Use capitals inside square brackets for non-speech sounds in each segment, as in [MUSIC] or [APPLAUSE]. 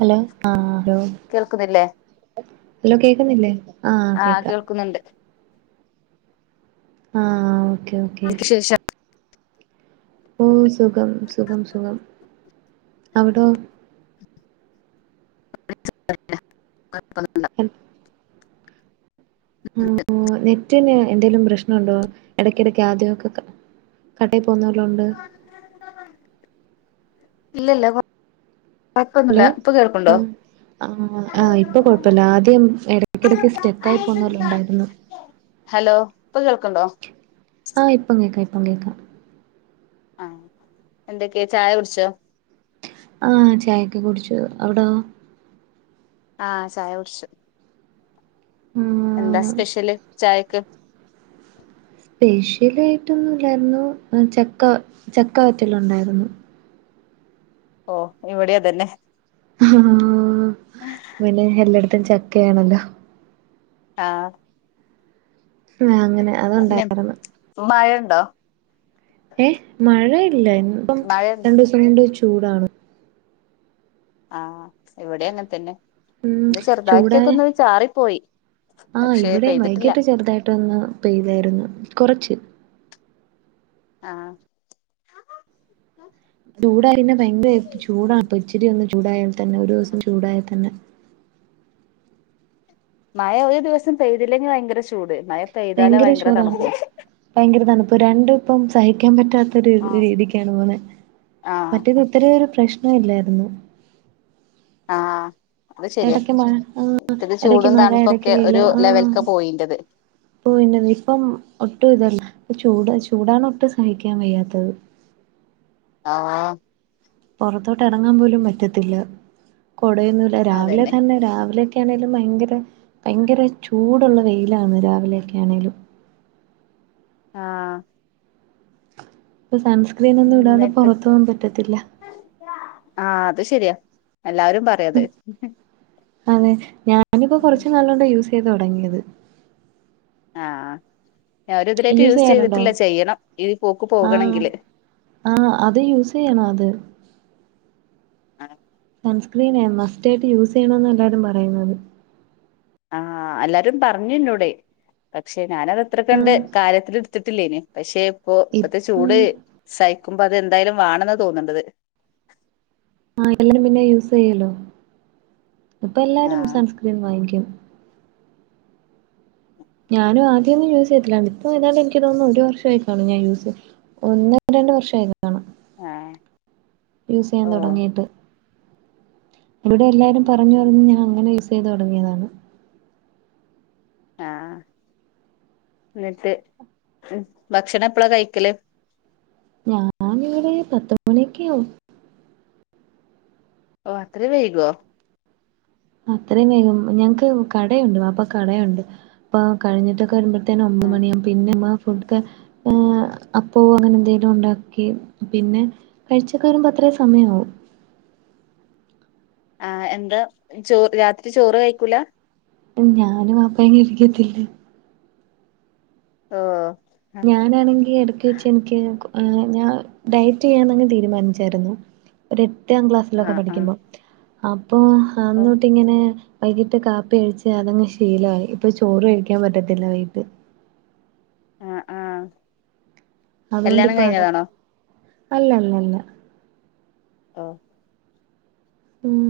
Hello ആ hello കേൾക്കുന്നില്ലേ hello കേക്കുന്നില്ലേ ആ ആഹ് കേക്കാം കേൾക്കുന്നുണ്ട് ആ ഓക്കെ ഓക്കേ ഓ സുഖം സുഖം സുഖം അവിടോ [UNINTELLIGIBLE] കൊഴപൊന്നും ഉം ഉം ഉം നെറ്റിന് എന്തെലും പ്രശ്നുണ്ടോ ഇടക്കടക്ക് ആദ്യമൊക്കെ കട്ടായി പോകുന്നോലെണ്ട് [UNINTELLIGIBLE] ഇല്ല ല്ല ഹലോ ആ ആ ആ ഇപ്പൊ കൊഴപ്പല്ല ആദ്യം എടക്കടക്ക് സ്റ്റെക്ക് ആയി പോന്നോലെണ്ടായിരുന്നു ഹലോ ഇപ്പൊ കേൾക്കണ്ടോ [UNINTELLIGIBLE] ആ ഇപ്പം കേക്ക കേക്കാം ആഎന്തൊക്കെ ചായ കുടിച്ചോ ആ ചായക്കെ കുട്ച്ചു അവടൊ ആ ചായ കുടിച് എന്താ ആഹ് സ്പെഷ്യല് ചായക്ക് പെഷ്യൽ ആയിട്ടൊന്നുംല്ലായിരുന്നു ചക്ക ചക്കവറ്റലുണ്ടായിരുന്നു ഓ ഇവിടെയതന്നെ ആഹാ [UNINTELLIGIBLE] ഇത്ത ചക്കയാണല്ലോ ആഹ ആ അങ്ങനെ അതുണ്ടായിരുന്നു മഴുണ്ടോ ഏ മഴ ഇല്ല ഇപ്പം മഴ രണ്ടൂസം കൊണ്ട് ചൂടാണ് ആഹ എവിടെ അങ്ങനെ തന്നെ ഉം ഇന്ന് ചൂടായ ചെറുതാക്കട്ടിയൊക്കെ ഒന്ന് ചാറിപ്പോയി ആഹ് പക്ഷെ ഇവിടെ പെയ്തിട്ടില്ല കുറച്ച് ആഹ ചൂടായി ചൂടായ തന്നെ ഒരു ദിവസം ചൂടായി തന്നെ മഴ ഒരു ദിവസം പെയ്തില്ലെങ്കിൽ ഭയങ്കര ചൂട് മഴ പെയ്താലാ ഭയങ്കര ഭയങ്കരഷോറാണ് തണുപ്പ് ഭയങ്കര തണുപ ഇൊ രണ്ട ഇപ്പം സഹിക്കാൻ പറ്റും പത്ത ആഹ് രീതിക്കാണ് പോന്ന മറ്റത് ഇത്ര പ്രശ്ന ഇല്ലായിരുന്നു ആഹ ഇടക്ക് മഴ ആ ഇടക്ക് മഴ ഇടക്ക് തണുപ്പൊക്കെ വെൽ ഒരു ആ ലെവൽക്ക പോയിന്റത് പോന്ന ഇപ്പം ഒട്ടും ഇതല്ല ചൂട് ചൂടാണ് ഒട്ടും സഹിക്കാൻ വയ്യാത്തത് ആഹ പുൊറത്തോട്ട് ഇറങ്ങാൻ പോലും പറ്റത്തില്ല കൊടയൊന്നല്ല രാവിലെ അതന്നെ തന്നെ രാവിലെ ആണെലും ഭയങ്കര ഭയങ്കര ചൂടുള്ള വെയിലാണ് രാവിലെയൊക്കൊണേലും ആഹ സമസ ന്നിട്ട് ആഹ അത് ശരിയാ എല്ലാരും പറയത് അതെ ഞാ നിപ്പോ കുറച്ച് നല്ലണ്ട് യൂസ് തുടങ്ങിയത് ആ.... യൂസ് ചെയ്യാറുണ്ടോ ഈ പോക്ക് ആ പോകണെങ്കില് ആ അത് യൂസ് ചെയ്യണംഅത് അ സൺസ്ക്രീന മസ്റ്റ് ആയിട്ട് യൂസ് ചെയ്യണന്ന് എല്ലാരും പറയുന്നത് ആ എല്ലാരും പറഞ്ഞുനോട്‌ പക്ഷെ ഞാനത് അത്രക്കണ്ട് ആഹ് കാര്ത്തിൽ ഇ ടുത്തിട്ടില്ലെന്ന് പക്ഷെ ഇപ്പൊ ഇപ് ഇപ്പത്തെ ചൂട് ഉം സൈ [UNINTELLIGIBLE] അത് എന്തായാലും വേണെന്ന് തോന്നണ്ടത് ആ [UNINTELLIGIBLE] പിന്നെ യൂസ് ചെയ്യല്ലോ ഇപ്പൊ എല്ലാരും ആഹ് സൺസ്ക്രീൻ വാങ്ങിക്കും ഞാനും ആദ്യന്നും യൂസ് ചെയ്യത്തില്ലന്ന് ഇപ്പം ഏതാണ്ട് എനിക്ക് തോന്നുന്നു ഒരു വർഷംമായിക്കാണ് ഞാൻ യൂസ് ഒന്ന് രണ്ട് വർഷായി ആഹ് യൂസ് ചെയ്യാൻ ഓ തുടങ്ങിയിട്ട് ഇവിടെ എല്ലാരും പറഞ്ഞു ഉം പറഞ്ഞു ഞാൻ അങ്ങനെ യൂസ് [UNINTELLIGIBLE] യ്തു തുടങ്ങിയതാണ് ആ ന്നിട്ട് ഭക്ഷണം എപ്പളാ കഴിക്കല് ഞാൻ ഇവിടെ പത്തുമണിയക്കെ ആവും ഓ അത്ര വൈകോ അത്രയും വേഗം ഞങ്ങൾക്ക് കടയുണ്ട് വാപ്പക്ക് കടയുണ്ട് അപ്പൊ കഴിഞ്ഞിട്ടൊക്കെ വരുമ്പ അ ഒമ്പത് ആഹ് മണിയാവും പിന്നെമ്മ ഫുഡ അപ്പ അങ്ങനെ എന്തെലും ഉണ്ടാക്കി പിന്നെ കഴിച്ചക്കെ വരുമ്പോ അത്രേ സമയാവും ആ എന്താ ചോ രാത്രി ചോറ് കഴിക്കൂല ഞാനും അപ്പങ്ങ് ഇരിക്കത്തില്ലേ ഓ ആഹ് ഞാനാണെങ്കി ഇടക്ക് വെച്ച് എനിക്ക് [UNINTELLIGIBLE] ഞാൻ ഡയറ്റ് ചെയ്യാന്നങ്ങ് തീരുമാനിച്ചായിരുന്നു ഒരു പത്താം ക്ലാസ്സിലൊക്കെ ആഹ് ആഹ് പഠിക്കുമ്പോ ആം ഇപ്പൊ ഓ അന്നോട്ട് ഇങ്ങനെ വൈകിട്ട് കാപ്പി കഴിച്ച് അതങ്ങ് ശീലമായി ഇപ്പൊ ചോറും കഴിക്കാൻ പറ്റത്തില്ല വൈകിട്ട് ആ ആ കല്യാണം അതുകൊണ്ടിപ്പോ അത കഴിഞ്ഞതാണോ അല്ലല്ലല്ല ഓ ഉം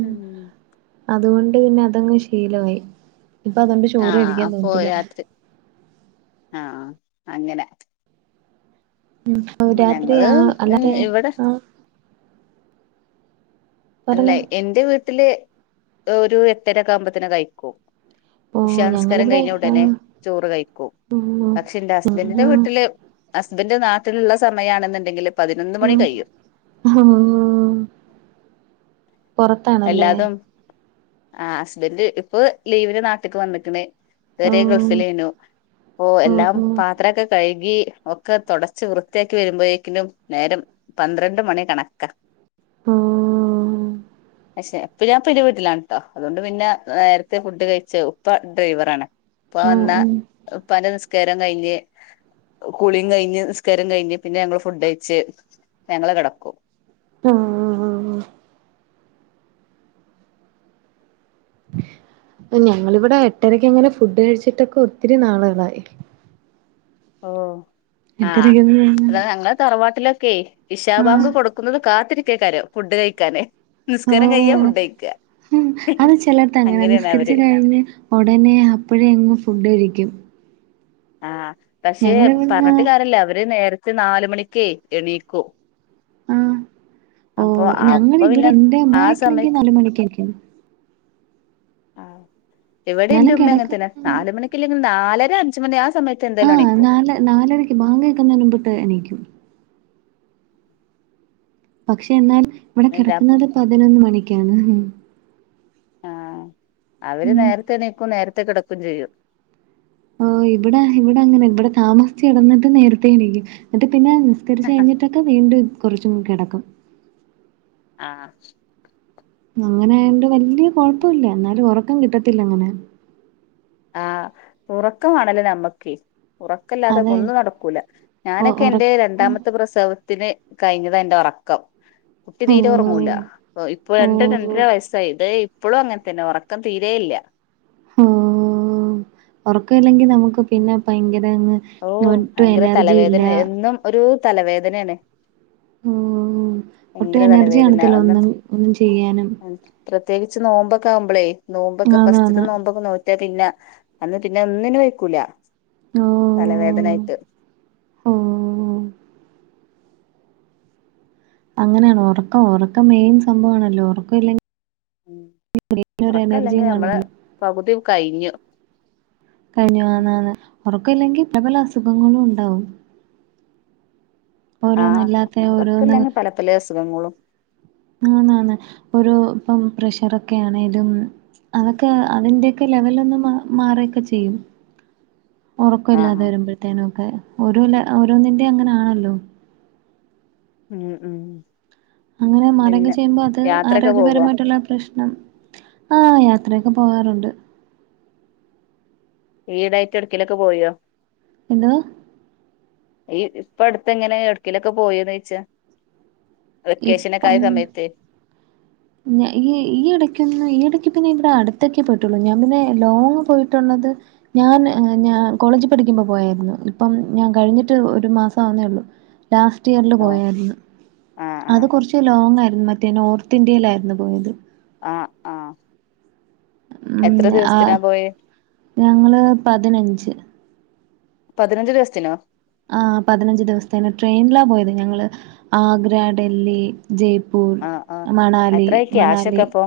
അതുകൊണ്ട് ണ്ട് പിന്നെ അതങ്ങ് ശീലമായി ഇപ്പൊ അതൊണ്ട് ചോറ് കഴിക്കാൻ തോന്നത്തില്ല ആഹ അങ്ങനെ. ഉം രാത്രി ഞങ്ങള് ആ ഉം അല്ലതെ ഇവിടെ ആ അല്ലെ പറഞ്ഞോ എന്റെ വീട്ട് ട്ടില് ഒരു എട്ടരോക്കാവുമ്പോത്തിന് കഴിക്കും. ഓ ഇഷാനിസ്കാരം ഞങ്ങളിവിടെ കഴിഞ്ഞ ആ ഉടനെ ചോറ് കഴിക്കും ഓ പക്ഷെ എന്റെ ആ ഹസ്ബന്റിന്റെ ആ വീട്ടില് ഹസ് ഇതിന്റെ നാട്ടിലുള്ള സമയാ ണെന്നുണ്ടെങ്കില് ഉം ഉം പൊറത്താണല്ലേ. ആഹ് ഹസ്ബന്റ് ഇപ്പൊ ലീവിന് നാട്ട്ക്ക് വന്ന്ക്ണ്. ഓ ഇതെരെ ഗൾഫിലേനു ഓ ഇപ്പൊഎല്ലാം ഓ പാത്രെക്കെ കഴുകി. ഒക്കെ തൊടച്ച് വൃത്തിയാക്കി വരുമ്പഴേക്കിനും നേരം പന്ത്രണ്ട് മണി കണക്ക ഉം ച്ചെ എപ്പൊ ഞാൻ പ്പ ഇന്റെ വീട്ടിലാണ് ട്ടോ അതുകൊണ്ട് പിന്നെ നേരത്തെ ഫുഡ് കഴിച്ച ഉപ്പ ഡ്രൈവറാണ്. ഉപ്പ ആ വന്നാ ആ ഉപ്പാന്റെ നിസ് നിസ്‌കാരം കഴിഞ്ഞ് കുളീം കഴിഞ്ഞ് നിസ്‌കാരം കഴിഞ്ഞ് പിന്നെ ഞങ്ങള് ഫുഡ്ഴിച്ച് ഞങ്ങള്കടക്കും. ഉം ഉം ഉം ഞങ്ങളിവിടെ എട്ടരക്ക് എങ്ങനെ ഫുഡ് കഴിച്ചിട്ടൊക്കൊ ഒത്തിരി നാളുകളായി. ഓഹ് ആഹ് എട്ടരക്കൊന്നും അതാ ഞങ്ങള് തറവാട്ടില് ക്കെ ഇഷാബാങ്ക് ആ കൊടുക്കുന്നത് കാത്തിരി ക്കേകാരം ഫുഡ് കഴിക്കാന്. നിസ്കാരം കഴിയാ ഓഹ് ഫുഡ് കഴിക്കാ അത് ചിലട്ത്ത് അങ്ങനെ അങ്ങനെയാണ് നിസ്കരിച്ച് അവര് കഴിഞ്ഞ് ഉടനെ അപ്പഴേ അങ് ഫുഡ്കഴിക്കും. ആഹ് പക്ഷെ ഞങ്ങളിവിടുന്ന് പർഞ്ഞിട്ട് കാര്യല്ല അവര് നേര ത്തെ നാലുമണിക്കേ എണീക്കും. ആഹ് അപ്പൊ ഓഹ് അപ്പൊ ഞങ്ങളിവിടെ പിന്നെ എന്റെ ആ ഉമ്മായൊക്കെയാണെങ്കി സമയത്ത് നാലുമണിക്കണീക്കും. ആഹ് ഇവിടെന്റെ എന്നാലും കിടക്കും ഉമ്മങ്ങൻതന്നെ നാല് മണിക്ക് ഇല്ലെങ്കി നാലര അഞ്ചുമണി ആ സമയത്ത് എന്തായാലും ആഹ് എണീക്കും നാല് നാലരക്ക് ബാങ്ക് കേക്കുന്നതിന് മുമ്പൊക്കെ എണീക്കും. പക്ഷെ എന്നാൽ ഇവിടെ എന്താപ്പം കിടക്കുന്നത് പതിനൊന്ന് മണിക്കാണ്. ആഹ് അവര് ഉം നേരത്തെ എണീക്കും നേര നേരത്തെ കേടക്കും ചെയ്യും ഓഹ് ഇവിടെ ഇവിടെ അങ്ങനെ ഇവിടെ താമസിച്ച് കിടന്നിട്ട് നേരത്തെ എണീക്കും എന്നിട്ട് പിന്നെ നിസ്കരിച്ചു കഴിഞ്ഞിട്ടൊക്കെ വീണ്ടും കുറച്ചൊന്ന് കെടക്കും ആഹ് അങ്ങനെ ആയോണ്ട് വല്യ കൊഴപ്പവില്ല എന്നാലും ഒറ ക്കം കിട്ടത്തില്ല അങ്ങനെ ആ ഉറക്കമാണല്ലോ നമ്മക്ക് ഉറക്കല്ലാതെ അതെ ഒന്നും നടക്കൂല ഒ ഞാനൊക്കെ ഒറ എന്റെ രണ്ടാമത്തെ പ്രസവ ത്തിന് കഴിഞ്ഞതാ എന്റെ ഒറക്കം കുട്ടി ഹോ തീരെ ഒറങ്ങുല ഇപ്പൊ ഓ രണ്ട് രണ്ടഅര വയസായി ദേ ഇ ഇപ്പളും അങ്ങനെ തന്നെ ഒറക്കം തീരെയില്ല ഓ ഒറക്ക ഇല്ലെങ്കി ന നമുക്ക് പിന്നെ ഭയങ്കരങ്ങ് ഓ ഒട്ടും എനർജി ഇല്ല തലവേദനആണ് ഓ ഒട്ടും എനർജി കാണത്തില്ല ഒന്നും ഒന്നും ചെയ്യാനും പ്രത്യേകിച്ച് നോമ്പൊക്ക ആവ്മ്പളേ നോമ്പ് ഒക്കെ ഫസ്റ്റ് ആന്നാന്ന് നോമ്പ്ഒക്കെ നോ പിന്നെ അന്ന് പിന്നെ ഒന്നിനും വ കുല ഓ തലവേദനആയിട്ട് ഓ അങ്ങനാണ് ഒറക്കം ഒറക്കം മെയിൻ സംഭവാണല്ലോ ഒറക്കം ഇല്ലെങ്കി ഉം ഒരു ഒറക്കല്ലെങ്കി എനർജിയും കാണത്തില്ല. നമ്മളെ പഗുതി കയ്ഞു കഴ്‌ഞ്ഞു വെന്നാണ് ഒറക്കില്ലെങ്കി പ്രപല അസുഖങ്ങളും ഉണ്ടാവും ഓരോന്ന് അല്ലാത്തെ ഓരോന്ന് ഖങ്ങളും ആന്ന് ആന്ന് ഒരു ഇപ്പം പ്രഷറൊക്കെ ആണേലും അതൊക്കെ അതിന്റെയൊക്കെ ലെവല് ഒന്ന് മാറ്ഒക്കെ ചെയ്യും ഒറക്കം ആഹ് ഇല്ലാതെ ആഹ് വരുമ്പോഴത്തേനുനൊക്കെ ഓരോ ല ഓരോന്നിന്റെ അങ്ങനാണല്ലോ ഉം ഉം അങ്ങനെ മാറ്ക്കെ പിന്നെ ചെയ്യുമ്പോ അത് യാത്രയൊക്കെ പോകോ ആരോഗ്യപരമായിട്ടുള്ള പ്രശ്നം ആഹ് യാത്രയൊക്കെ പോവാറൊണ്ട് ഈടായിട്ട് എടുക്കെ കിലൊക്കെ പോയോ എന്തുവോ ഈ ഇപ്പ അടുത്ത് എങ്ങനെ എട് ക്കയിലൊക്കെ പോയന്ന് ചോയിച്ച ഇപ്പം ഈ ഈ എടയ്ക്കന്ന് ഈട പിന്നെ ഇവിട അടുത്തക്കെ പോയിട്ടുള്ളു ഞാൻ പിന്നെ ലോങ് പോയിട്ടുള്ളത് ഞാൻ ഞ കോളേജ് പഠിക്കുമ്പോ പോയായിരുന്നു ഇപ്പം ഞാൻ കഴിഞ്ഞിട്ട് ഒരു മാസം ആവുന്നേള്ളു ലാസ്റ്റ് ഇയറിൽ ഓഹ് പോയായിരുന്നു ആഹ് അത് ആഹ് കുറച്ച് ലോങ് ആയിരുന്നു മറ്റേ നോർത്ത് ഇന്ത്യയിലായിരുന്നു ന്ന് പോയത് ആ ആ മം ആഹ് ഞങ്ങള് പതിനഞ്ച് പതിനഞ്ച് ദിവസത്തിനോ ആഹ് പതിനഞ്ച് ദിവസത്തിന് ട്രെയിനിലാ പോയത് ഞങ്ങള് ആഗ്ര ഡൽഹി ജയ്പൂർ ആഹ് ആഹ് മണാലി എത്രായി മണാലി ക്യാഷൊക്കെ അപ്പൊ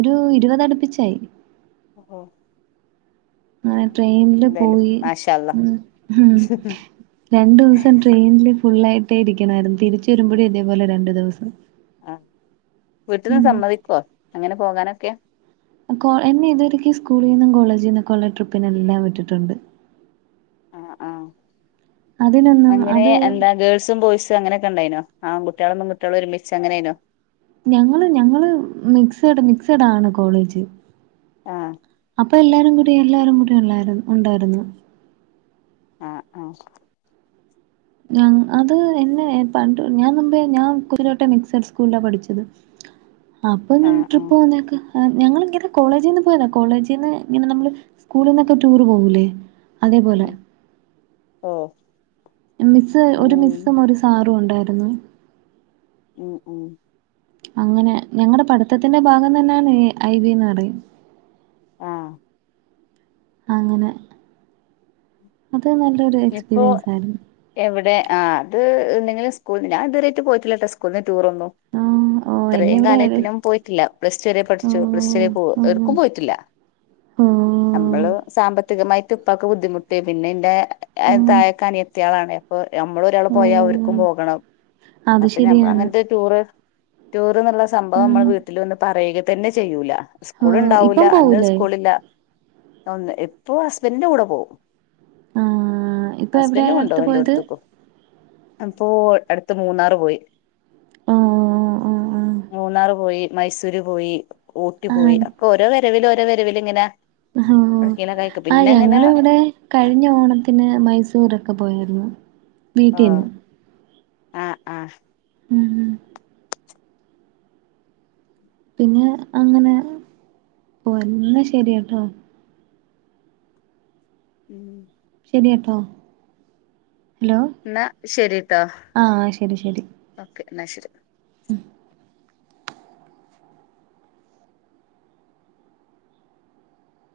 ഒരു ഇരുപത് അടുപ്പിച്ചായി ഓഹ് അങ്ങനെ ട്രെയിനില് എന്തായാലും പോയി മാഷാ അല്ലാഹ് ഉം രണ്ടുസം ട്രെയിനില് ഫുള്ളായിട്ടേ ഇരിക്കണായിരുന്നു തിരിച്ചു വരുമ്പോഴെ ഇതേപോലെ രണ്ടു ദവസം ആഹ് വീട്ടില് സമ്മതിക്കോ അങ്ങനെ പോകാനൊക്കെ എന്നെ ഇതുവരക്ക് സ്കൂളിൽ നിന്നും കോളേജിൽ നിന്നൊക്കെ ഉള്ള ട്രിപ്പിനെല്ലാം വിട്ടിട്ടുണ്ട് ആഹ് ആഹ് അതിനൊന്നും അങ്ങനെ അത് എന്താ ഗേൾസും ബോയ്സും അങ്ങനെയൊക്കെ ഉണ്ടായിനോ ആകുട്ടികളും പെൺകുട്ടികളും ഒരുമിച്ച് അങ്ങനെനോ ഞങ്ങള് ഞങ്ങള് മിക്സഡ് മിക്സടാണ് കോളേജ് ആ അപ്പോ എല്ലാരും കൂടി എല്ലാരും കൂടി ഉണ്ടായി ഉണ്ടായിരുന്നു ആഹ് ആഹ് ഞ അത് എന്നെ പണ്ട് ഞാൻ മുമ്പേ ഞാൻ കുതിരവട്ടം മിക്സഡ് സ്കൂളിലാ പഠിച്ചത് അപ്പോ ആഹ് ട്രിപ്പ് ആഹ് പോകുന്നക്കെ ഞങ്ങള് ഇങ്ങനെ - കോളേജിന്ന് പോയതാ കോളേജിന്ന് ഇങ്ങനെ നമ്മള് സ്കൂളിൽന്നൊക്കെ ടൂറ് പോകൂല്ലേ അതേപോലെ അങ്ങ് ഓ മിസ്സ് ഒരു മിസ്സും ഉം ഒരു സാറും ഉണ്ടായിരുന്നു ആന്ന [UNINTELLIGIBLE] ഉം ഉം അങ്ങനെ ഞങ്ങളടെ പഠിത്തത്തിന്റെ ഭാഗം തന്നെയാണ് ഐബിന്ന് പറയും ആഹ് അങ്ങനെ അത് നല്ലൊരു എക്സ്പീരിയൻസായിരുന്നു ആ അത് നിങ്ങൾ സ്കൂൽന്ന് ഞാൻ ഇതുവരെ ആയിട്ട് പോയിട്ടല്ലട്ടോ സ്കൂൾന്ന്- ടൂർ ന്നും ആ ഓ എന്നെ ഇത്രയും ഇവിടെ കാലത്തിലും പോയിട്ടില്ല പ്ലസ്ടു വരെ ഓ പഠിച്ചു പ്ലസ്ടു വരെ പോ ഉം എവിട്ക്കും ഓ പോയിട്ടില്ല ഓ നമ്മള് സാമ്പത്തികമായിട്ട്- ഉപ്പാക്ക് ബുദ്ധിമുട്ട് പിന്നെ എന്റെ- ഏഹ് ഉം താഴേക്കനിയത്തിയേളാണ്. ഞമ്മളൊരാള് ഓ പോയാ ഓര്ക്കും പോകണം. അത് അപ്പ ശരിയാണ് ഞമ്മളങ്ങൻത്തെ ടൂറ് ടൂ റ്ന്ന്ള്ള സംഭവം ഉം മ്മള വീട്ടില് വന്ന് പറയുകേ തന്നെ ചെയ്യൂല ഓ സ്കൂളിണ്ടാവൂല്ല ഇപ്പം അന്ന് പോവൂലേ സ്കൂളില്ല. ഒന്ന് ഇപ്പോ ഹസ്ബൻഡിന്റെ കൂടെ പോവും. ആ ആ ഇപ്പൊ എവിടെയാ അടുത്ത് പോയത് അപ്പോ അടുത്ത് മൂന്നാറ് പോയി ആഹ് മൂന്നാറ് പോയി മൈസൂര് പോയി ഊട്ടി പോയി ഒക്കോരോ വര രവിലോരോ വരവിലിങ്ങന ഹോ ആ ഞങ്ങളിവിടെ കഴിഞ്ഞ ഓണത്തിന് മൈസ് റ്റുറൊക്കെ പോയിരുന്നു വീട്ടീന്ന് ആ ആ മ്മ്മ്മ് പിന്നെ അങ്ങനെ പോയി എന്നാ ശരിയെട്ടോ മ്മ് ശരിയെട്ടോ ഹലോ ന്നാ ശരിട്ടോ ആ ശരി ശരി എന്ന ശരി മ്മ്